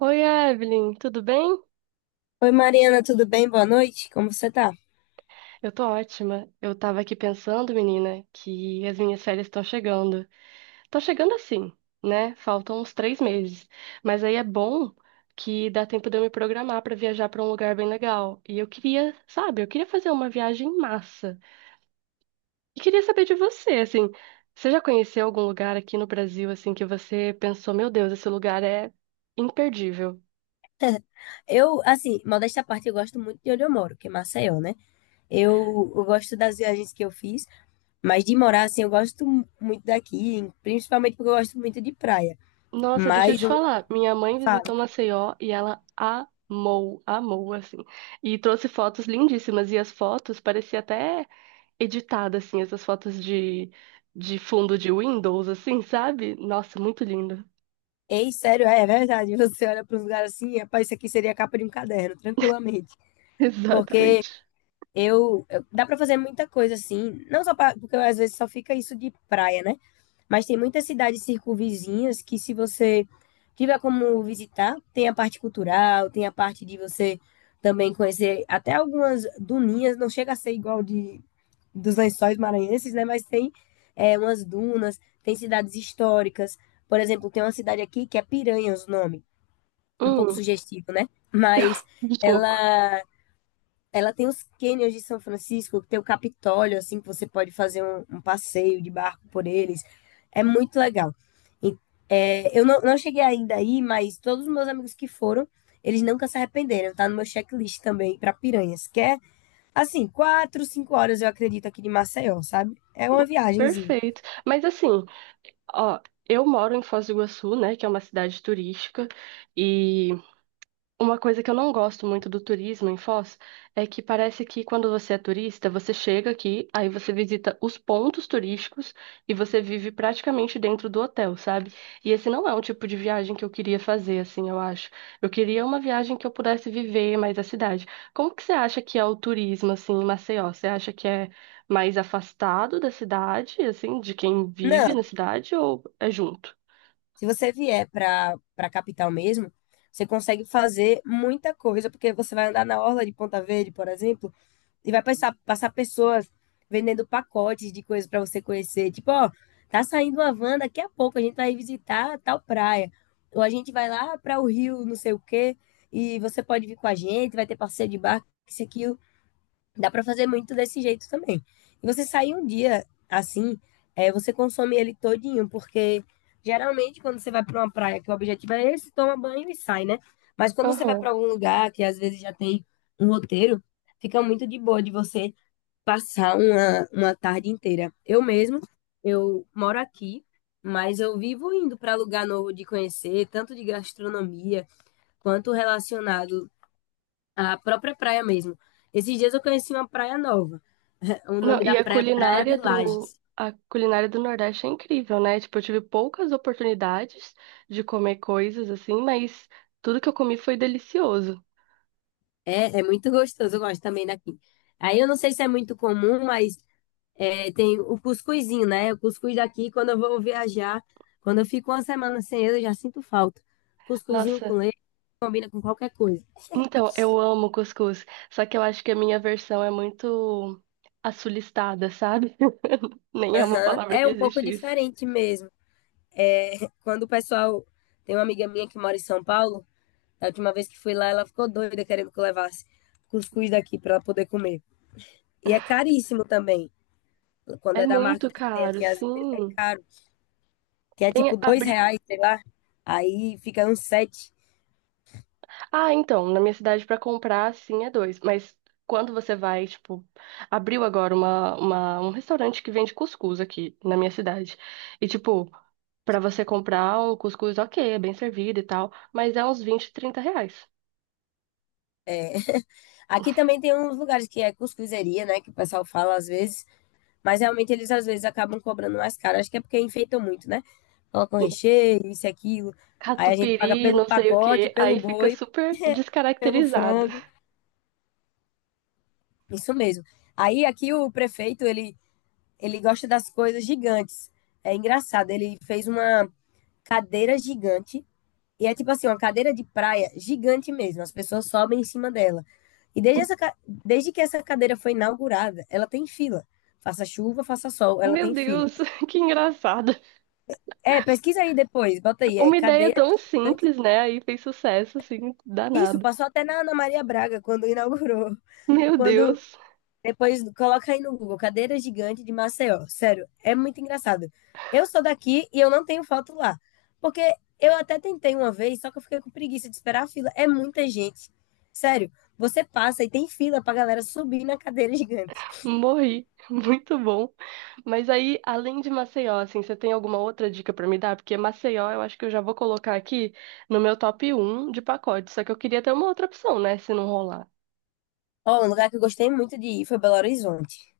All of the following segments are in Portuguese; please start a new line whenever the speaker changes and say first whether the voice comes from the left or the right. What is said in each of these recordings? right: Oi, Evelyn, tudo bem?
left: Oi Mariana, tudo bem? Boa noite. Como você tá?
right: Eu tô ótima. Eu tava aqui pensando, menina, que as minhas férias estão chegando. Estão chegando assim, né? Faltam uns 3 meses. Mas aí é bom que dá tempo de eu me programar pra viajar pra um lugar bem legal. E eu queria, sabe, eu queria fazer uma viagem massa. E queria saber de você, assim, você já conheceu algum lugar aqui no Brasil, assim, que você pensou, meu Deus, esse lugar é imperdível?
left: Eu, assim, modéstia à parte, eu gosto muito de onde eu moro, que é Maceió, né? Eu gosto das viagens que eu fiz, mas de morar, assim, eu gosto muito daqui, principalmente porque eu gosto muito de praia.
right: Nossa, deixa eu
left: Mas
right: te falar. Minha mãe
left: falo,
right: visitou Maceió e ela amou, amou, assim. E trouxe fotos lindíssimas. E as fotos parecia até editada, assim, essas fotos de fundo de Windows, assim, sabe? Nossa, muito lindo.
left: ei, sério, é verdade. Você olha para uns lugares assim, rapaz, isso aqui seria a capa de um caderno, tranquilamente. Porque
right: Exatamente.
left: dá para fazer muita coisa assim, não só pra, porque às vezes só fica isso de praia, né? Mas tem muitas cidades circunvizinhas que, se você tiver como visitar, tem a parte cultural, tem a parte de você também conhecer até algumas duninhas, não chega a ser igual de dos lençóis maranhenses, né? Mas tem umas dunas, tem cidades históricas. Por exemplo, tem uma cidade aqui que é Piranhas o nome, um pouco
right: Hum,
left: sugestivo, né? Mas
right: um pouco.
left: ela ela tem os cânions de São Francisco, que tem o Capitólio, assim, que você pode fazer um passeio de barco por eles. É muito legal. E, eu não cheguei ainda aí, mas todos os meus amigos que foram, eles nunca se arrependeram. Tá no meu checklist também para Piranhas, que é, assim, 4, 5 horas, eu acredito, aqui de Maceió, sabe? É uma viagenzinha.
right: Perfeito. Mas assim, ó, eu moro em Foz do Iguaçu, né, que é uma cidade turística, e uma coisa que eu não gosto muito do turismo em Foz é que parece que quando você é turista, você chega aqui, aí você visita os pontos turísticos e você vive praticamente dentro do hotel, sabe? E esse não é um tipo de viagem que eu queria fazer, assim, eu acho. Eu queria uma viagem que eu pudesse viver mais a cidade. Como que você acha que é o turismo, assim, em Maceió? Você acha que é mais afastado da cidade, assim, de quem vive
left: Não,
right: na cidade ou é junto?
left: se você vier para capital mesmo, você consegue fazer muita coisa, porque você vai andar na orla de Ponta Verde, por exemplo, e vai passar pessoas vendendo pacotes de coisas para você conhecer. Tipo, ó, tá saindo uma van, daqui a pouco a gente vai visitar tal praia. Ou a gente vai lá para o rio, não sei o quê, e você pode vir com a gente, vai ter passeio de barco, isso aqui dá para fazer muito desse jeito também. E você sair um dia assim, é, você consome ele todinho, porque geralmente quando você vai para uma praia que o objetivo é esse, toma banho e sai, né? Mas quando você vai
right: Aham.
left: para algum lugar que às vezes já tem um roteiro, fica muito de boa de você passar uma tarde inteira. Eu mesmo, eu moro aqui, mas eu vivo indo para lugar novo de conhecer, tanto de gastronomia quanto relacionado a própria praia mesmo. Esses dias eu conheci uma praia nova. O
right: Não,
left: nome
right: e
left: da praia é Praia de Lages.
right: a culinária do Nordeste é incrível, né? Tipo, eu tive poucas oportunidades de comer coisas assim, mas tudo que eu comi foi delicioso.
left: É muito gostoso, eu gosto também daqui. Aí eu não sei se é muito comum, mas tem o cuscuzinho, né? O cuscuz daqui, quando eu vou viajar, quando eu fico uma semana sem ele, eu já sinto falta. Cuscuzinho com
right: Nossa,
left: leite combina com qualquer coisa.
right: então eu amo cuscuz, só que eu acho que a minha versão é muito assulistada, sabe? Nem é uma
left: Aham.
right: palavra
left: É
right: que
left: um pouco
right: existe isso.
left: diferente mesmo. É, quando o pessoal. Tem uma amiga minha que mora em São Paulo. Da última vez que fui lá, ela ficou doida querendo que eu levasse cuscuz daqui para ela poder comer. E é caríssimo também. Quando
right: É
left: é da marca
right: muito
left: que tem
right: caro,
left: aqui, às vezes é
right: sim.
left: caro. Que é
right: Tem,
left: tipo R$ 2, sei lá. Aí fica uns sete.
right: ah, então, na minha cidade pra comprar, sim, é dois. Mas quando você vai, tipo, abriu agora um restaurante que vende cuscuz aqui na minha cidade. E, tipo, pra você comprar um cuscuz, ok, é bem servido e tal, mas é uns 20, trinta reais.
left: É. Aqui também tem uns lugares que é cuscuzeria, né? Que o pessoal fala às vezes. Mas realmente eles às vezes acabam cobrando mais caro. Acho que é porque enfeitam muito, né? Colocam recheio, isso e aquilo. Aí a gente paga
right: Catupiry,
left: pelo
right: não sei o
left: pacote,
right: quê,
left: pelo
right: aí fica
left: boi,
right: super
left: pelo
right: descaracterizado.
left: frango. Isso mesmo. Aí aqui o prefeito, ele gosta das coisas gigantes. É engraçado, ele fez uma cadeira gigante e é tipo assim, uma cadeira de praia gigante mesmo. As pessoas sobem em cima dela. E desde que essa cadeira foi inaugurada, ela tem fila. Faça chuva, faça sol, ela
right: Meu
left: tem fila.
right: Deus, que engraçado.
left: É, pesquisa aí depois, bota aí, é
right: Uma ideia
left: cadeira
right: tão
left: gigante.
right: simples, né? Aí fez sucesso, assim,
left: Isso,
right: danado.
left: passou até na Ana Maria Braga quando inaugurou.
right: Meu
left: Quando
right: Deus.
left: Depois coloca aí no Google, cadeira gigante de Maceió. Sério, é muito engraçado. Eu sou daqui e eu não tenho foto lá. Porque eu até tentei uma vez, só que eu fiquei com preguiça de esperar a fila. É muita gente. Sério, você passa e tem fila pra galera subir na cadeira gigante.
right: Morri, muito bom. Mas aí, além de Maceió, assim, você tem alguma outra dica pra me dar? Porque Maceió, eu acho que eu já vou colocar aqui no meu top um de pacote. Só que eu queria ter uma outra opção, né, se não rolar.
left: Ó, um lugar que eu gostei muito de ir foi Belo Horizonte.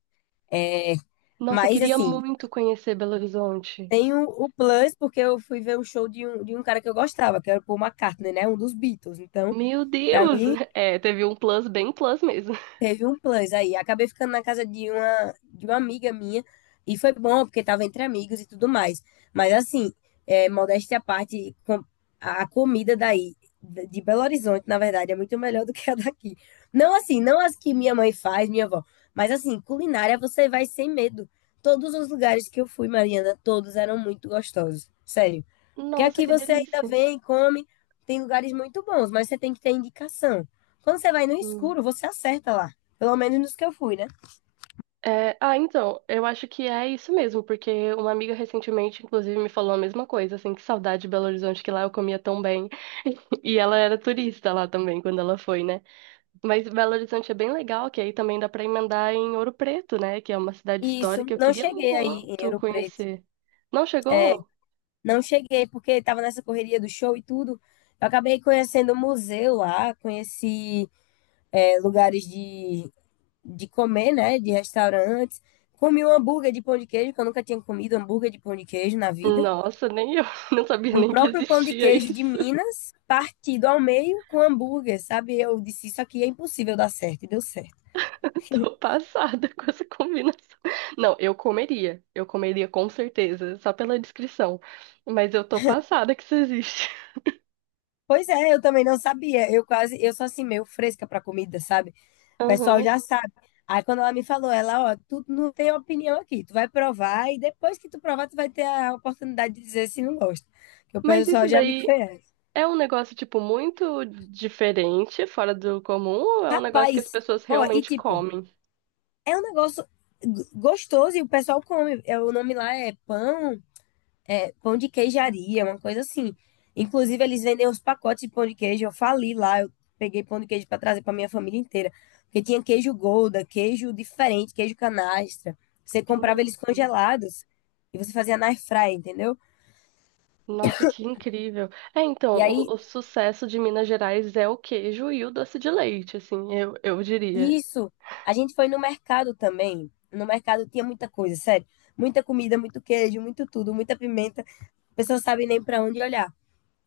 left: É,
right: Nossa, eu
left: mas
right: queria
left: assim,
right: muito conhecer Belo Horizonte.
left: tem o plus, porque eu fui ver o show de um cara que eu gostava, que era o Paul McCartney, né? Um dos Beatles. Então,
right: Meu
left: pra
right: Deus!
left: mim,
right: É, teve um plus bem plus mesmo.
left: teve um plus aí. Acabei ficando na casa de uma amiga minha. E foi bom, porque tava entre amigos e tudo mais. Mas assim, modéstia à parte, a comida daí, de Belo Horizonte, na verdade, é muito melhor do que a daqui. Não assim, não as que minha mãe faz, minha avó. Mas assim, culinária você vai sem medo. Todos os lugares que eu fui, Mariana, todos eram muito gostosos. Sério. Porque
right: Nossa,
left: aqui
right: que
left: você ainda
right: delícia.
left: vem, come, tem lugares muito bons, mas você tem que ter indicação. Quando você vai no escuro, você acerta lá. Pelo menos nos que eu fui, né?
right: É, ah, então, eu acho que é isso mesmo, porque uma amiga recentemente, inclusive, me falou a mesma coisa, assim, que saudade de Belo Horizonte, que lá eu comia tão bem. E ela era turista lá também, quando ela foi, né? Mas Belo Horizonte é bem legal, que aí também dá pra emendar em Ouro Preto, né? Que é uma cidade
left: E isso,
right: histórica, eu
left: não
right: queria
left: cheguei aí em
right: muito
left: Ouro Preto.
right: conhecer. Não chegou?
left: Não cheguei porque estava nessa correria do show e tudo. Eu acabei conhecendo o museu lá, conheci lugares de comer, né? De restaurantes. Comi um hambúrguer de pão de queijo, que eu nunca tinha comido hambúrguer de pão de queijo na vida.
right: Nossa, nem eu não sabia
left: Um
right: nem que
left: próprio pão de
right: existia
left: queijo de
right: isso.
left: Minas, partido ao meio com hambúrguer, sabe? Eu disse, isso aqui é impossível dar certo, e deu certo.
right: Tô passada com essa combinação. Não, eu comeria. Eu comeria com certeza, só pela descrição. Mas eu tô passada que isso existe.
left: Pois é, eu também não sabia. Eu quase, eu sou assim, meio fresca para comida, sabe? O pessoal
right: Aham.
left: já sabe. Aí quando ela me falou, ela, ó, tu não tem opinião aqui, tu vai provar e depois que tu provar, tu vai ter a oportunidade de dizer se não gosta. Que o
right: Mas isso
left: pessoal já me
right: daí
left: conhece.
right: é um negócio, tipo, muito diferente, fora do comum, ou é um negócio que
left: Rapaz,
right: as pessoas
left: ó, e
right: realmente
left: tipo,
right: comem?
left: é um negócio gostoso e o pessoal come. É, o nome lá é pão de queijaria, uma coisa assim. Inclusive, eles vendem os pacotes de pão de queijo. Eu fali lá, eu peguei pão de queijo para trazer para minha família inteira. Porque tinha queijo Gouda, queijo diferente, queijo canastra. Você comprava eles
right: Sim.
left: congelados e você fazia na airfryer, entendeu?
right: Nossa, que incrível. É, então,
left: E aí,
right: o sucesso de Minas Gerais é o queijo e o doce de leite, assim, eu diria.
left: isso, a gente foi no mercado também. No mercado tinha muita coisa, sério. Muita comida, muito queijo, muito tudo, muita pimenta. A pessoa sabe nem para onde olhar.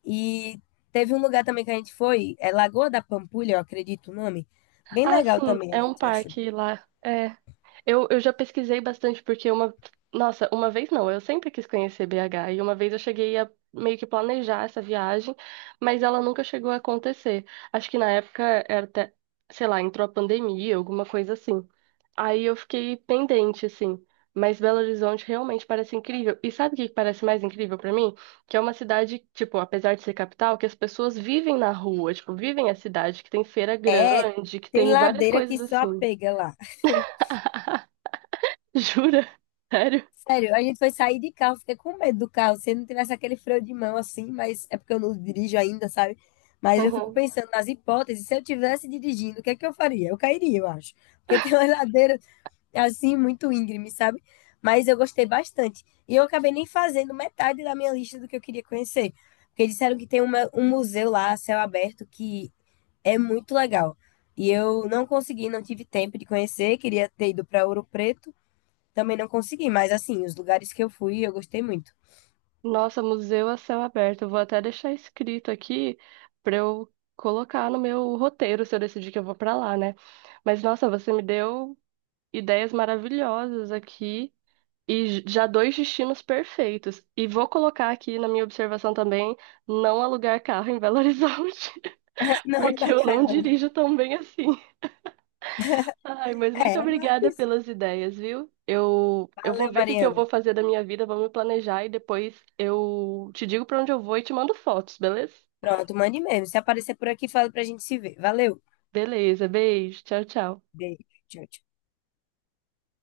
left: E teve um lugar também que a gente foi, é Lagoa da Pampulha, eu acredito o nome. Bem
right: Ah,
left: legal
right: sim,
left: também, a
right: é um
left: gente achou.
right: parque lá. É. Eu já pesquisei bastante, porque uma. Nossa, uma vez não, eu sempre quis conhecer BH, e uma vez eu cheguei a meio que planejar essa viagem, mas ela nunca chegou a acontecer. Acho que na época era até, sei lá, entrou a pandemia, alguma coisa assim. Aí eu fiquei pendente, assim. Mas Belo Horizonte realmente parece incrível. E sabe o que parece mais incrível pra mim? Que é uma cidade, tipo, apesar de ser capital, que as pessoas vivem na rua, tipo, vivem a cidade, que tem feira
left: É,
right: grande, que
left: tem
right: tem várias
left: ladeira que
right: coisas
left: só
right: assim.
left: pega lá.
right: Jura? Sério?
left: Sério, a gente foi sair de carro, fiquei com medo do carro, se não tivesse aquele freio de mão assim, mas é porque eu não dirijo ainda, sabe? Mas eu fico
right: Uhum.
left: pensando nas hipóteses, se eu tivesse dirigindo, o que é que eu faria? Eu cairia, eu acho. Porque tem uma ladeira assim, muito íngreme, sabe? Mas eu gostei bastante. E eu acabei nem fazendo metade da minha lista do que eu queria conhecer. Porque disseram que tem um museu lá, a céu aberto, que é muito legal. E eu não consegui, não tive tempo de conhecer. Queria ter ido para Ouro Preto, também não consegui. Mas, assim, os lugares que eu fui, eu gostei muito.
right: Nossa, museu a céu aberto. Eu vou até deixar escrito aqui pra eu colocar no meu roteiro se eu decidir que eu vou pra lá, né? Mas nossa, você me deu ideias maravilhosas aqui e já dois destinos perfeitos. E vou colocar aqui na minha observação também, não alugar carro em Belo Horizonte,
left: Não,
right: porque
left: da
right: eu não
left: Carla.
right: dirijo tão bem assim. Ai, mas
left: É,
right: muito
left: mas.
right: obrigada pelas ideias, viu? Eu vou
left: Valeu,
right: ver o que que eu
left: Mariana.
right: vou fazer da minha vida, vou me planejar e depois eu te digo pra onde eu vou e te mando fotos, beleza?
left: Pronto, mande mesmo. Se aparecer por aqui, fala pra gente se ver. Valeu.
right: Beleza, beijo, tchau, tchau.
left: Beijo. Tchau, tchau.